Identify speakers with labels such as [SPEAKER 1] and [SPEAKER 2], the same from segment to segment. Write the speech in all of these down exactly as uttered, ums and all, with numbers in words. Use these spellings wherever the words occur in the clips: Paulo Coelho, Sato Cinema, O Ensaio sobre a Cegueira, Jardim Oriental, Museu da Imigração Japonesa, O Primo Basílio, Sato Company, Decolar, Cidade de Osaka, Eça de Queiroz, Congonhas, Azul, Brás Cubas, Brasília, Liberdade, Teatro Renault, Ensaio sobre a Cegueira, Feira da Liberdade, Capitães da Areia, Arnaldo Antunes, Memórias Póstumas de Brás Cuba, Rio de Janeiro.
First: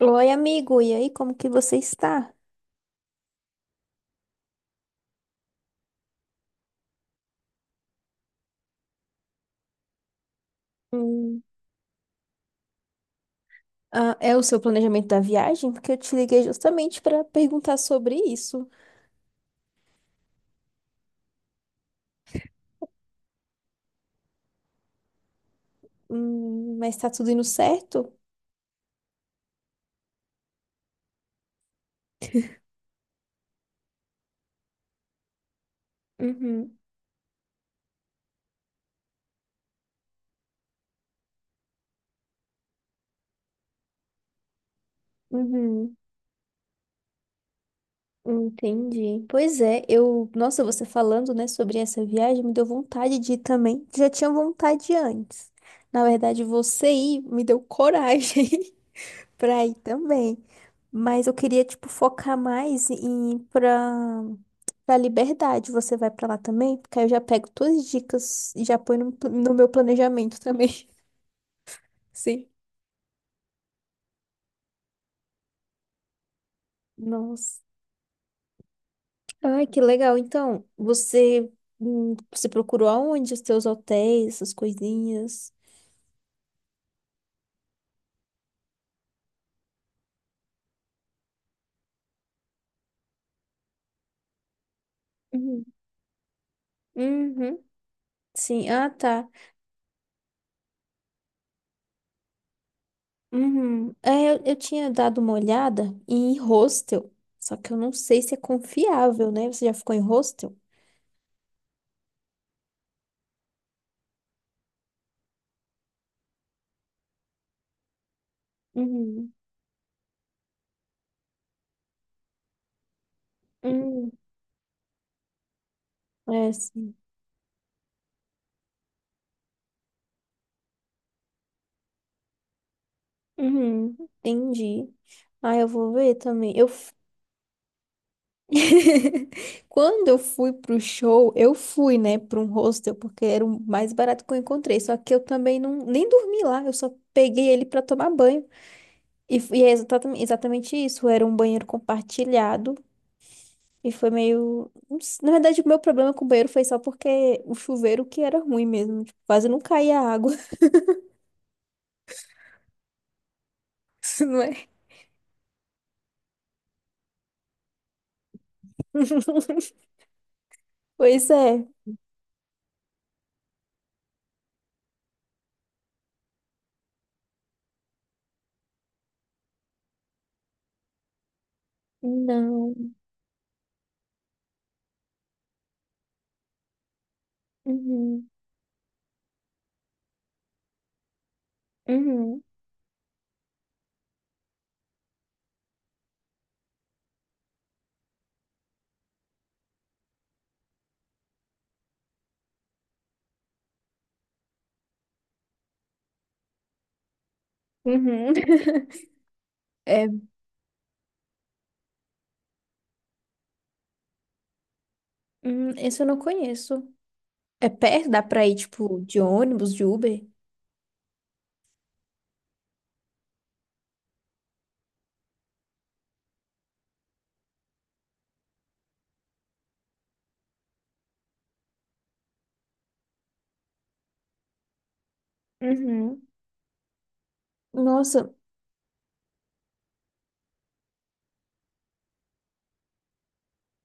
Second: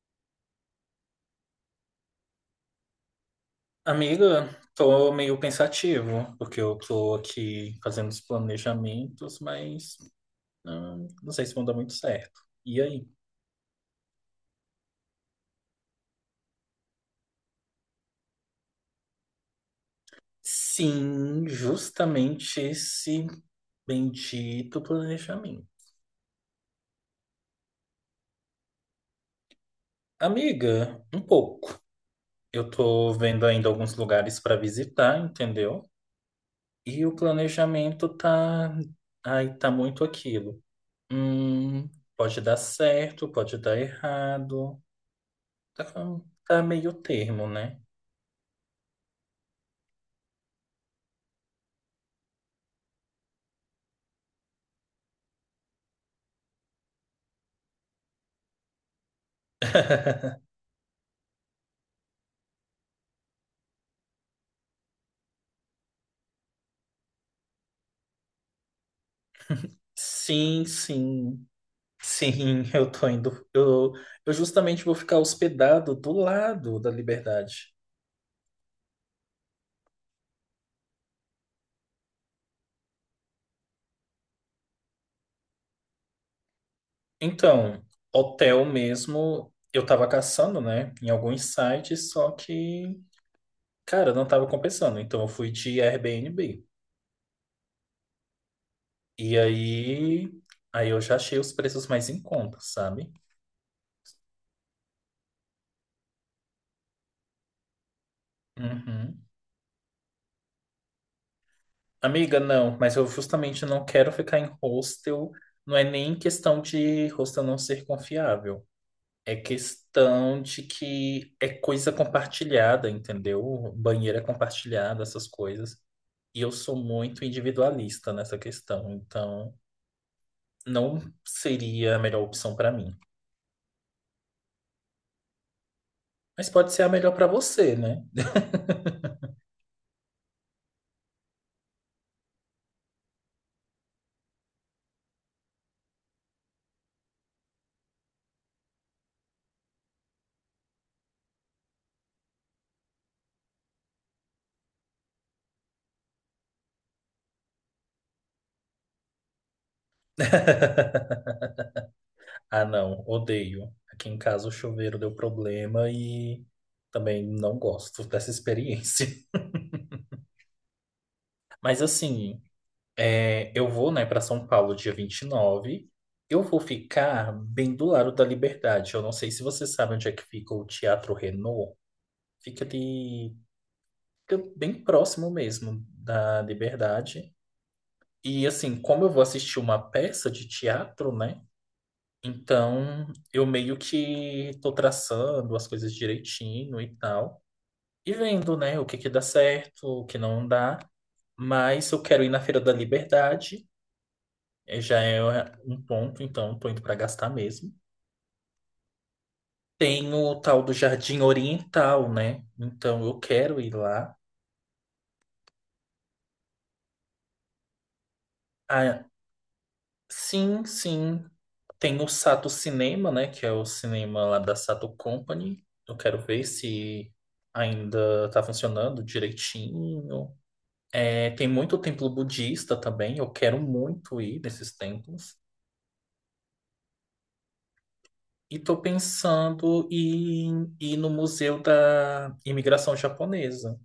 [SPEAKER 1] Oi, amigo, e aí, como que você está?
[SPEAKER 2] Amiga, tô meio pensativo, porque eu tô aqui fazendo os planejamentos, mas hum, não
[SPEAKER 1] Hum,
[SPEAKER 2] sei se vão dar muito certo. E aí?
[SPEAKER 1] Ah, é o seu planejamento da viagem? Porque eu te liguei justamente para perguntar sobre isso.
[SPEAKER 2] Sim, justamente esse bendito planejamento.
[SPEAKER 1] Hum, mas tá tudo indo certo?
[SPEAKER 2] Amiga, um pouco. Eu tô vendo ainda alguns lugares para visitar, entendeu?
[SPEAKER 1] Uhum,
[SPEAKER 2] E o planejamento tá. Ai, tá muito aquilo. Hum, Pode dar certo, pode dar errado. Tá,
[SPEAKER 1] uhum,
[SPEAKER 2] tá meio termo, né?
[SPEAKER 1] entendi. Pois é, eu, nossa, você falando, né, sobre essa viagem, me deu vontade de ir também. Já tinha vontade antes. Na verdade, você ir me deu coragem. Pra ir também. Mas eu, queria, tipo, focar mais em ir pra, pra Liberdade. Você vai pra lá também? Porque aí eu já pego todas as dicas e já ponho no, pl- no meu planejamento
[SPEAKER 2] Sim,
[SPEAKER 1] também.
[SPEAKER 2] sim,
[SPEAKER 1] Sim.
[SPEAKER 2] sim, eu tô indo. Eu, eu justamente vou ficar hospedado do lado da
[SPEAKER 1] Nossa.
[SPEAKER 2] Liberdade.
[SPEAKER 1] Ai, que legal. Então, você, hum, você procurou aonde os teus hotéis, essas coisinhas?
[SPEAKER 2] Então, hotel mesmo, eu tava caçando, né, em alguns sites, só que, cara, não tava compensando. Então, eu fui
[SPEAKER 1] Uhum.
[SPEAKER 2] de Airbnb.
[SPEAKER 1] Uhum. Sim. Ah, tá.
[SPEAKER 2] E aí, aí eu já achei os preços mais em conta, sabe?
[SPEAKER 1] Uhum. É, eu, eu tinha dado uma olhada em hostel, só que eu não sei se é
[SPEAKER 2] Uhum.
[SPEAKER 1] confiável, né? Você já ficou em hostel?
[SPEAKER 2] Amiga, não, mas eu justamente não quero ficar em hostel. Não é nem questão de hostel não ser confiável.
[SPEAKER 1] Uhum.
[SPEAKER 2] É questão de que é coisa compartilhada, entendeu?
[SPEAKER 1] Uhum.
[SPEAKER 2] Banheiro é compartilhado, essas coisas. E
[SPEAKER 1] É,
[SPEAKER 2] eu sou
[SPEAKER 1] sim.
[SPEAKER 2] muito individualista nessa questão, então não seria a melhor opção para mim.
[SPEAKER 1] Uhum. Entendi. Ah, eu vou ver
[SPEAKER 2] Mas
[SPEAKER 1] também. Eu
[SPEAKER 2] pode ser a
[SPEAKER 1] f-
[SPEAKER 2] melhor para você, né?
[SPEAKER 1] Quando eu fui pro show, eu fui, né, para um hostel, porque era o mais barato que eu encontrei. Só que eu também não nem dormi lá, eu só peguei ele para tomar banho. E, f- e é exatamente, exatamente isso, era um banheiro compartilhado. E foi meio. Não s- Na verdade, o meu problema com o banheiro foi só porque o chuveiro que era ruim mesmo. Tipo, quase não caía água,
[SPEAKER 2] Ah, não, odeio. Aqui em
[SPEAKER 1] não
[SPEAKER 2] casa o
[SPEAKER 1] é?
[SPEAKER 2] chuveiro deu problema e também não gosto dessa experiência.
[SPEAKER 1] Pois é.
[SPEAKER 2] Mas assim, é, eu vou, né, para São Paulo dia vinte e nove. Eu vou ficar bem do lado da Liberdade. Eu não sei se você sabe onde é que fica o Teatro Renault. Fica
[SPEAKER 1] Não.
[SPEAKER 2] de Fica bem próximo mesmo da Liberdade.
[SPEAKER 1] Uhum.
[SPEAKER 2] E assim, como eu vou assistir uma peça de teatro, né?
[SPEAKER 1] Uhum.
[SPEAKER 2] Então, eu meio que tô traçando as coisas direitinho e tal. E vendo, né, o que que dá certo, o que não dá. Mas eu quero ir na Feira da Liberdade. É, já é um ponto, então tô indo para gastar mesmo.
[SPEAKER 1] Uhum. É,
[SPEAKER 2] Tem o tal do Jardim Oriental, né? Então eu quero ir lá.
[SPEAKER 1] hum, esse eu não conheço. É perto? Dá pra ir, tipo,
[SPEAKER 2] Ah,
[SPEAKER 1] de ônibus, de Uber?
[SPEAKER 2] sim, sim. Tem o Sato Cinema, né? Que é o cinema lá da Sato Company. Eu quero ver se ainda tá funcionando direitinho. É, tem muito templo budista também. Eu quero muito ir nesses templos.
[SPEAKER 1] Uhum. Nossa,
[SPEAKER 2] E tô pensando em ir no Museu da Imigração Japonesa.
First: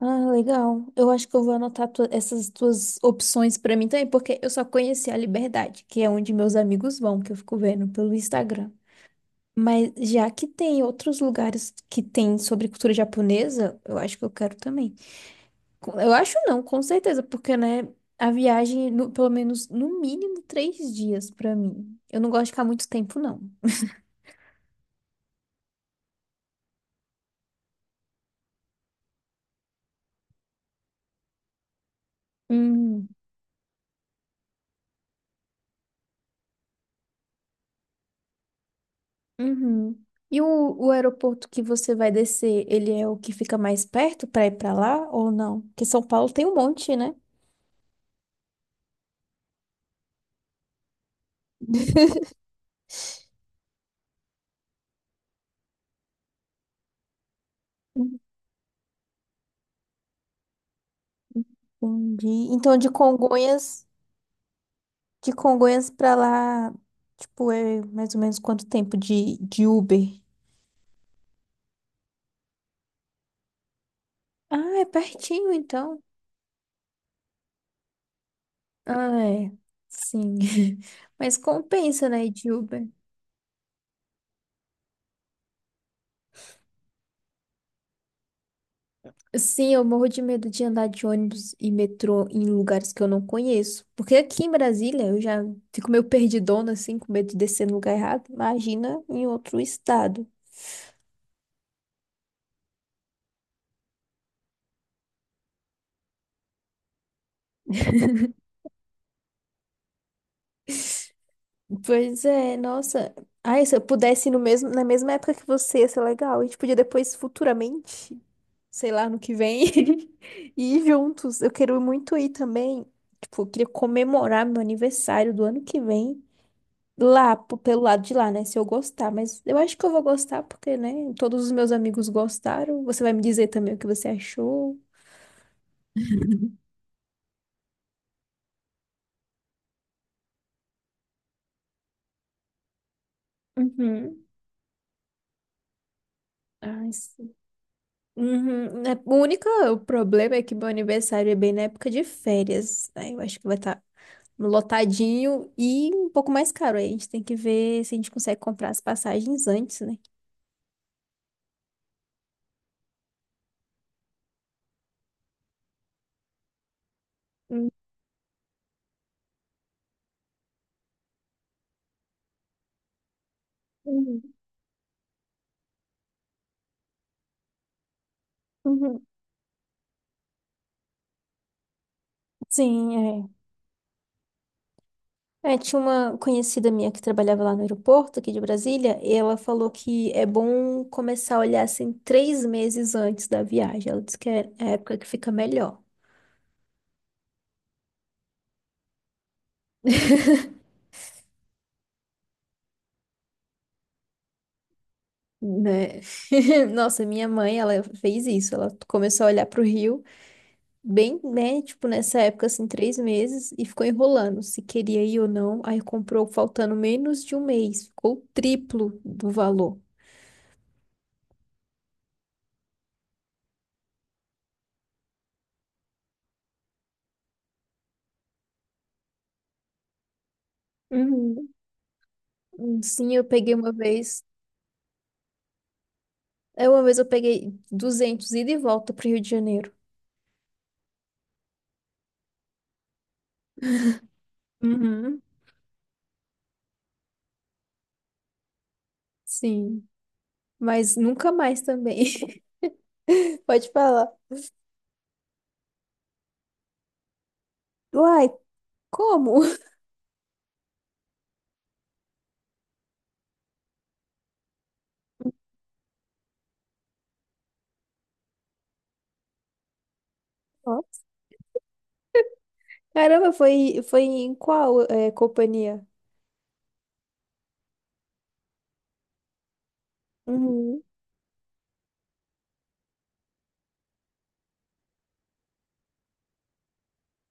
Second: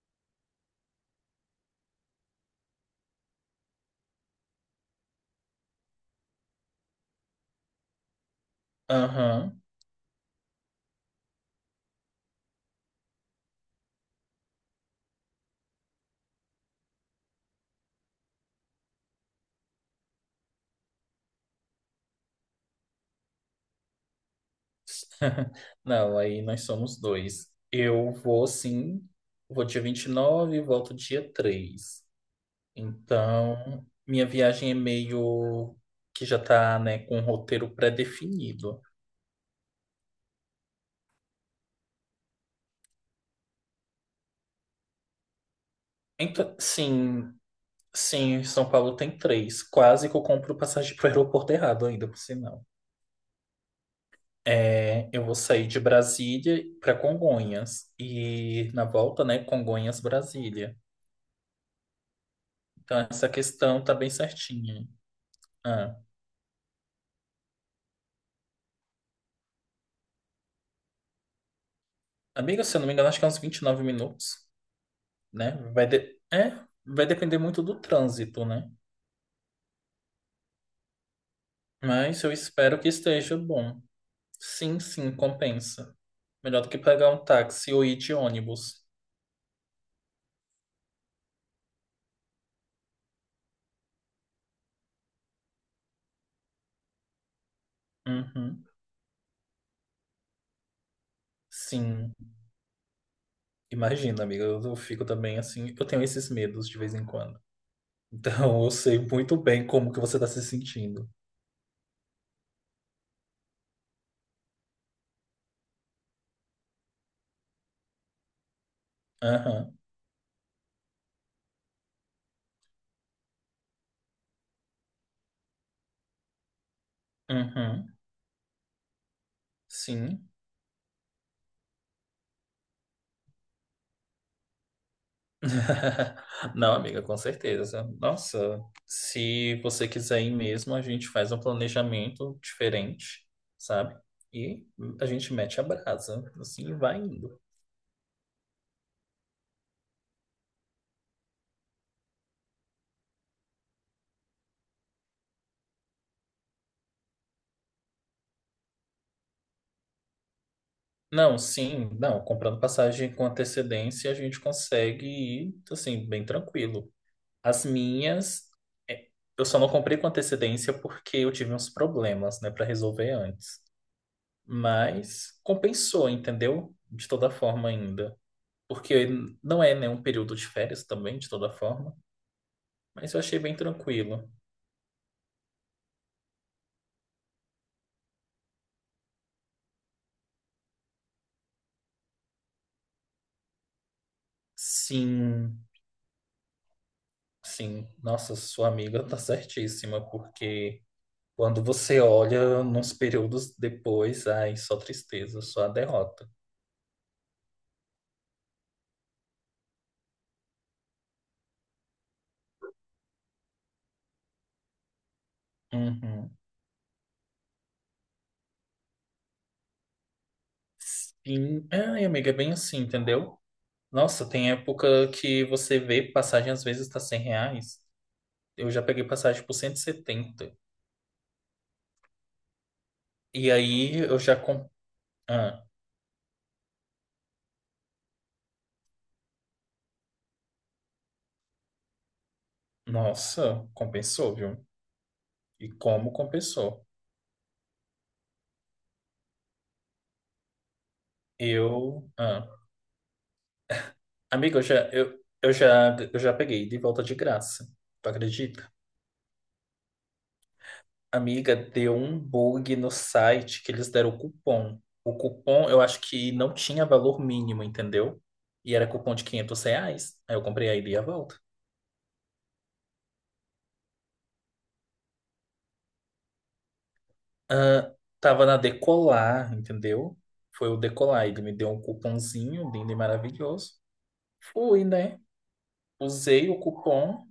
[SPEAKER 1] ah, legal. Eu acho que eu vou anotar tu- essas tuas opções pra mim também, porque eu só conheci a Liberdade, que é onde meus amigos vão, que eu fico vendo pelo Instagram.
[SPEAKER 2] Aham.
[SPEAKER 1] Mas já que tem outros lugares que tem sobre cultura japonesa, eu acho que eu quero também. Com- Eu acho não, com certeza, porque, né, a viagem, no- pelo menos, no mínimo, três dias pra mim. Eu não gosto de ficar muito tempo, não.
[SPEAKER 2] Não, aí nós somos dois. Eu vou sim, vou dia vinte e nove e volto dia três.
[SPEAKER 1] Hum,
[SPEAKER 2] Então, minha viagem é meio que já tá, né, com um roteiro pré-definido.
[SPEAKER 1] uhum. E o, o aeroporto que você vai descer, ele é o que fica mais perto pra ir pra lá ou não? Porque São Paulo tem um
[SPEAKER 2] Então,
[SPEAKER 1] monte, né?
[SPEAKER 2] sim, sim, São Paulo tem três. Quase que eu compro passagem pro aeroporto errado ainda, por sinal. É, eu vou sair de Brasília para Congonhas e na volta, né, Congonhas, Brasília.
[SPEAKER 1] Entendi. Então, de
[SPEAKER 2] Então, essa questão
[SPEAKER 1] Congonhas,
[SPEAKER 2] tá bem certinha.
[SPEAKER 1] de Congonhas
[SPEAKER 2] Ah.
[SPEAKER 1] pra lá, tipo, é mais ou menos quanto tempo de, de Uber?
[SPEAKER 2] Amiga, se eu não me engano, acho que é uns vinte e nove minutos,
[SPEAKER 1] Ah, é
[SPEAKER 2] né?
[SPEAKER 1] pertinho,
[SPEAKER 2] Vai
[SPEAKER 1] então.
[SPEAKER 2] de... É, vai depender muito do trânsito, né?
[SPEAKER 1] Ah, é. Sim. Mas compensa,
[SPEAKER 2] Mas
[SPEAKER 1] né, ir
[SPEAKER 2] eu
[SPEAKER 1] de
[SPEAKER 2] espero que
[SPEAKER 1] Uber?
[SPEAKER 2] esteja bom. Sim, sim, compensa. Melhor do que pegar um táxi ou ir de ônibus.
[SPEAKER 1] Sim, eu morro de medo de andar de ônibus e metrô em lugares que eu não conheço. Porque aqui em Brasília eu já fico meio perdidona, assim, com medo de descer no lugar errado.
[SPEAKER 2] Uhum.
[SPEAKER 1] Imagina em outro estado.
[SPEAKER 2] Sim. Imagina, amiga, eu eu fico também assim. Eu tenho esses medos de vez em quando. Então eu sei muito bem como que você está se sentindo.
[SPEAKER 1] Pois é, nossa. Ai, se eu pudesse ir no mesmo, na mesma época que você, ia ser legal. A gente podia depois, futuramente, sei lá, no que vem,
[SPEAKER 2] Aham.
[SPEAKER 1] ir juntos. Eu quero muito ir também. Tipo, eu, queria comemorar meu aniversário do ano que vem lá, p- pelo
[SPEAKER 2] Uhum.
[SPEAKER 1] lado de lá, né? Se eu gostar. Mas eu acho que eu vou
[SPEAKER 2] Sim.
[SPEAKER 1] gostar porque, né? Todos os meus amigos gostaram. Você vai me dizer também o que você achou.
[SPEAKER 2] Não, amiga, com certeza. Nossa, se você quiser ir mesmo, a gente faz um planejamento diferente, sabe?
[SPEAKER 1] Uhum.
[SPEAKER 2] E a gente mete a brasa, assim, e
[SPEAKER 1] Ai,
[SPEAKER 2] vai indo.
[SPEAKER 1] uhum, né, o único problema é que meu aniversário é bem na época de férias, né? Eu acho que vai estar lotadinho e um pouco mais caro. Aí a gente tem que ver se a gente consegue comprar as passagens antes, né?
[SPEAKER 2] Não, sim, não, comprando passagem com antecedência, a gente consegue ir, assim, bem tranquilo. As minhas, é, eu só não comprei com antecedência porque eu tive uns problemas, né, para resolver antes.
[SPEAKER 1] Uhum.
[SPEAKER 2] Mas compensou, entendeu? De toda forma ainda.
[SPEAKER 1] Uhum.
[SPEAKER 2] Porque não é né, um período de férias também, de toda forma,
[SPEAKER 1] Sim,
[SPEAKER 2] mas eu
[SPEAKER 1] é.
[SPEAKER 2] achei bem tranquilo.
[SPEAKER 1] É, tinha uma conhecida minha que trabalhava lá no aeroporto, aqui de Brasília, e ela falou que é bom começar a olhar assim três meses antes da viagem. Ela disse que é a época que fica
[SPEAKER 2] Sim,
[SPEAKER 1] melhor,
[SPEAKER 2] sim, nossa, sua amiga tá certíssima, porque quando você olha nos períodos depois, ai, só tristeza, só a
[SPEAKER 1] né?
[SPEAKER 2] derrota.
[SPEAKER 1] Nossa, minha mãe, ela fez isso. Ela começou a olhar para o Rio. Bem, né, tipo, nessa época, assim, três meses, e ficou enrolando se queria ir ou não. Aí comprou
[SPEAKER 2] Uhum.
[SPEAKER 1] faltando menos de um mês, ficou o triplo do valor.
[SPEAKER 2] Sim, ai, amiga, é bem assim, entendeu? Nossa, tem época que você vê passagem às vezes tá cem reais. Eu já peguei passagem por cento e setenta
[SPEAKER 1] Uhum. Hum, sim, eu
[SPEAKER 2] e
[SPEAKER 1] peguei uma
[SPEAKER 2] aí eu
[SPEAKER 1] vez,
[SPEAKER 2] já. Com... Ah,
[SPEAKER 1] é uma vez eu peguei duzentos ida e volta pro Rio de Janeiro.
[SPEAKER 2] nossa, compensou, viu?
[SPEAKER 1] Uhum.
[SPEAKER 2] E como compensou?
[SPEAKER 1] Sim, mas nunca mais também.
[SPEAKER 2] Eu. Ah.
[SPEAKER 1] Pode falar.
[SPEAKER 2] Amiga, eu já, eu, eu já, eu já peguei de volta de graça. Tu
[SPEAKER 1] Uai,
[SPEAKER 2] acredita?
[SPEAKER 1] como?
[SPEAKER 2] Amiga, deu um bug no site que eles deram o cupom. O cupom, eu acho que não tinha valor mínimo, entendeu? E era cupom de quinhentos reais. Aí eu comprei a
[SPEAKER 1] Ó.
[SPEAKER 2] ida e a volta.
[SPEAKER 1] Caramba, foi, foi em qual, é, companhia?
[SPEAKER 2] Ah, tava na Decolar, entendeu? Foi o
[SPEAKER 1] Uhum.
[SPEAKER 2] Decolar. Ele me deu um cupomzinho lindo e maravilhoso. Fui, né? Usei o cupom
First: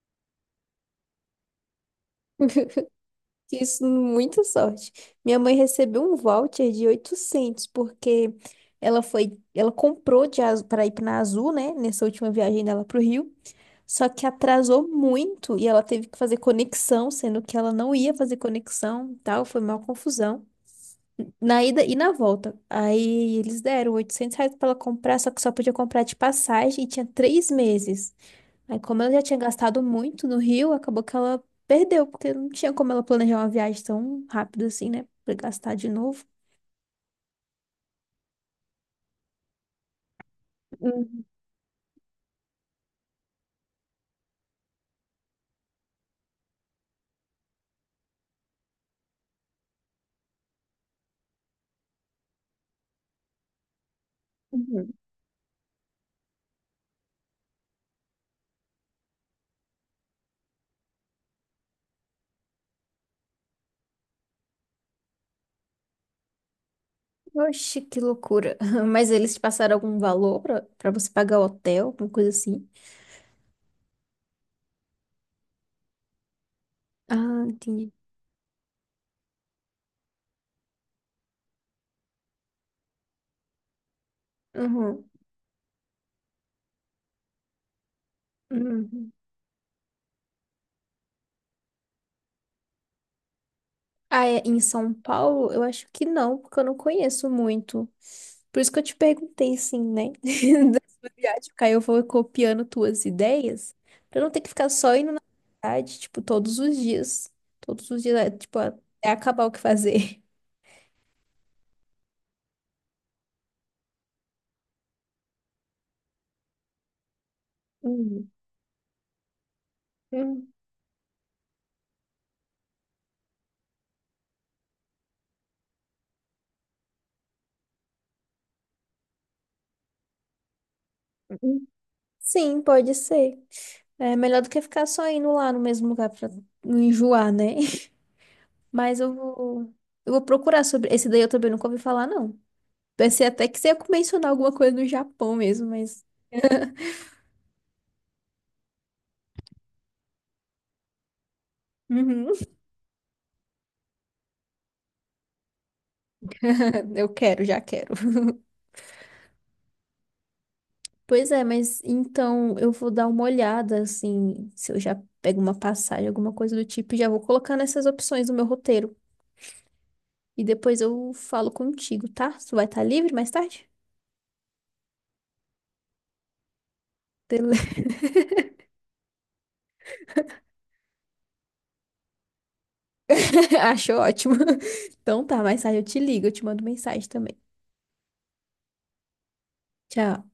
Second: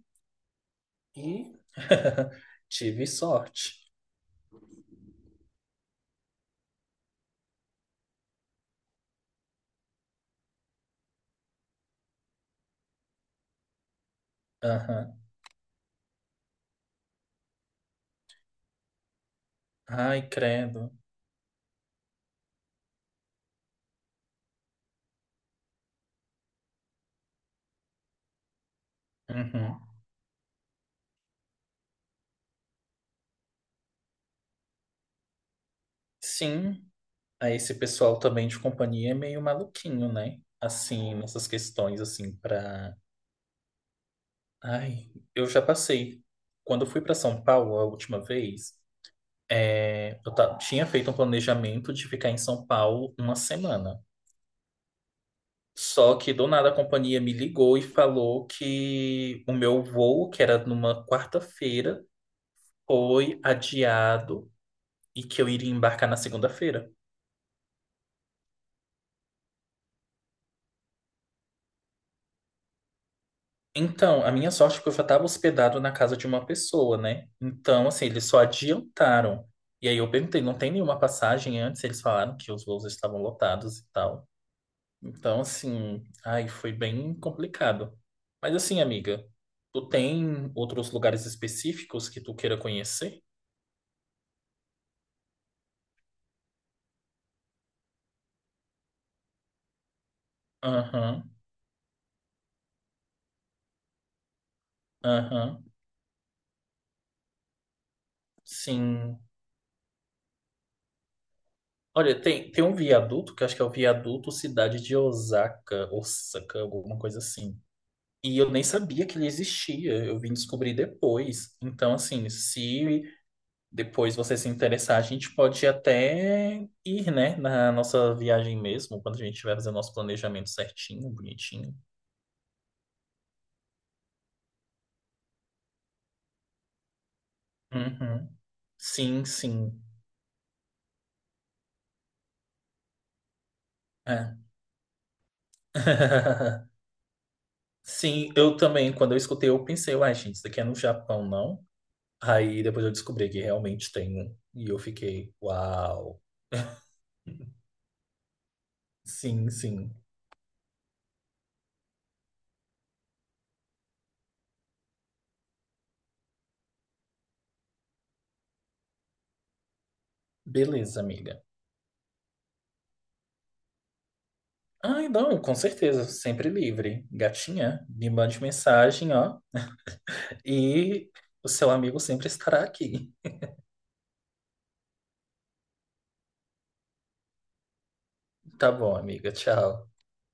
[SPEAKER 2] e tive sorte.
[SPEAKER 1] Isso, muita sorte. Minha mãe recebeu um voucher de oitocentos porque ela foi, ela comprou de para ir na Azul, né, nessa última viagem dela pro Rio, só que atrasou
[SPEAKER 2] Aham.
[SPEAKER 1] muito e ela teve que fazer conexão, sendo que ela não ia fazer conexão, e tal, foi uma
[SPEAKER 2] Ai,
[SPEAKER 1] confusão.
[SPEAKER 2] credo.
[SPEAKER 1] Na ida e na volta. Aí eles deram oitocentos reais para ela comprar, só que só podia comprar de passagem e tinha três meses. Aí, como ela já tinha
[SPEAKER 2] Uhum.
[SPEAKER 1] gastado muito no Rio, acabou que ela perdeu, porque não tinha como ela planejar uma viagem tão rápido assim, né? Pra gastar de novo.
[SPEAKER 2] Sim, aí esse pessoal também de companhia é meio maluquinho, né? Assim,
[SPEAKER 1] Uhum.
[SPEAKER 2] nessas questões, assim, pra... Ai, eu já passei. Quando eu fui pra São Paulo a última vez, é, eu ta- tinha feito um planejamento de ficar em São Paulo uma semana.
[SPEAKER 1] Uhum.
[SPEAKER 2] Só que do nada a companhia me ligou e falou que o meu voo, que era numa quarta-feira, foi adiado e que eu iria embarcar na segunda-feira.
[SPEAKER 1] Oxe, que loucura. Mas eles te passaram algum valor pra, pra, você pagar o hotel, alguma coisa assim?
[SPEAKER 2] Então, a minha sorte foi que eu já estava hospedado na casa de uma pessoa, né?
[SPEAKER 1] Ah,
[SPEAKER 2] Então,
[SPEAKER 1] entendi.
[SPEAKER 2] assim, eles só adiantaram. E aí eu perguntei, não tem nenhuma passagem antes? Eles falaram que os voos estavam lotados e tal.
[SPEAKER 1] Uhum.
[SPEAKER 2] Então, assim, ai, foi bem complicado. Mas assim,
[SPEAKER 1] Uhum.
[SPEAKER 2] amiga, tu tem outros lugares específicos que tu queira conhecer?
[SPEAKER 1] Ah, é, em São Paulo, eu acho que não, porque eu não conheço muito. Por isso que eu te perguntei, assim, né? Da sua
[SPEAKER 2] Aham,
[SPEAKER 1] viagem, porque aí eu vou copiando tuas ideias, pra não ter que ficar só indo na
[SPEAKER 2] aham,
[SPEAKER 1] cidade, tipo, todos os dias. Todos os dias, é, tipo, até
[SPEAKER 2] sim.
[SPEAKER 1] acabar o que fazer.
[SPEAKER 2] Olha, tem, tem um viaduto, que eu acho que é o viaduto Cidade de Osaka, Osaka, alguma coisa assim.
[SPEAKER 1] Hum,
[SPEAKER 2] E eu nem sabia que ele existia, eu vim
[SPEAKER 1] hum,
[SPEAKER 2] descobrir depois. Então, assim, se depois você se interessar, a gente pode até ir, né, na nossa viagem mesmo, quando a gente tiver fazendo nosso planejamento certinho,
[SPEAKER 1] hum.
[SPEAKER 2] bonitinho.
[SPEAKER 1] Sim, pode ser. É melhor do que ficar só indo lá no mesmo lugar pra não enjoar, né?
[SPEAKER 2] Uhum.
[SPEAKER 1] Mas eu
[SPEAKER 2] Sim,
[SPEAKER 1] vou,
[SPEAKER 2] sim.
[SPEAKER 1] eu vou procurar sobre. Esse daí eu também nunca ouvi falar, não. Pensei até que você ia mencionar
[SPEAKER 2] É.
[SPEAKER 1] alguma coisa do Japão mesmo, mas.
[SPEAKER 2] Sim, eu também, quando eu escutei, eu pensei, uai, gente, isso daqui é no Japão, não?
[SPEAKER 1] Uhum.
[SPEAKER 2] Aí depois eu descobri que realmente tem um. E eu fiquei, uau.
[SPEAKER 1] Eu quero, já quero.
[SPEAKER 2] Sim, sim.
[SPEAKER 1] Pois é, mas então eu vou dar uma olhada, assim, se eu já pego uma passagem, alguma coisa do tipo, e já vou colocar nessas opções do meu roteiro. E depois
[SPEAKER 2] Beleza,
[SPEAKER 1] eu
[SPEAKER 2] amiga.
[SPEAKER 1] falo contigo, tá? Tu vai estar livre mais tarde?
[SPEAKER 2] Ai, não, com certeza, sempre livre.
[SPEAKER 1] Tele-
[SPEAKER 2] Gatinha, me mande mensagem, ó, e o seu amigo sempre estará aqui.
[SPEAKER 1] Acho ótimo. Então tá, mais tarde eu te ligo, eu te mando mensagem também.
[SPEAKER 2] Tá bom, amiga, tchau.
[SPEAKER 1] Tchau.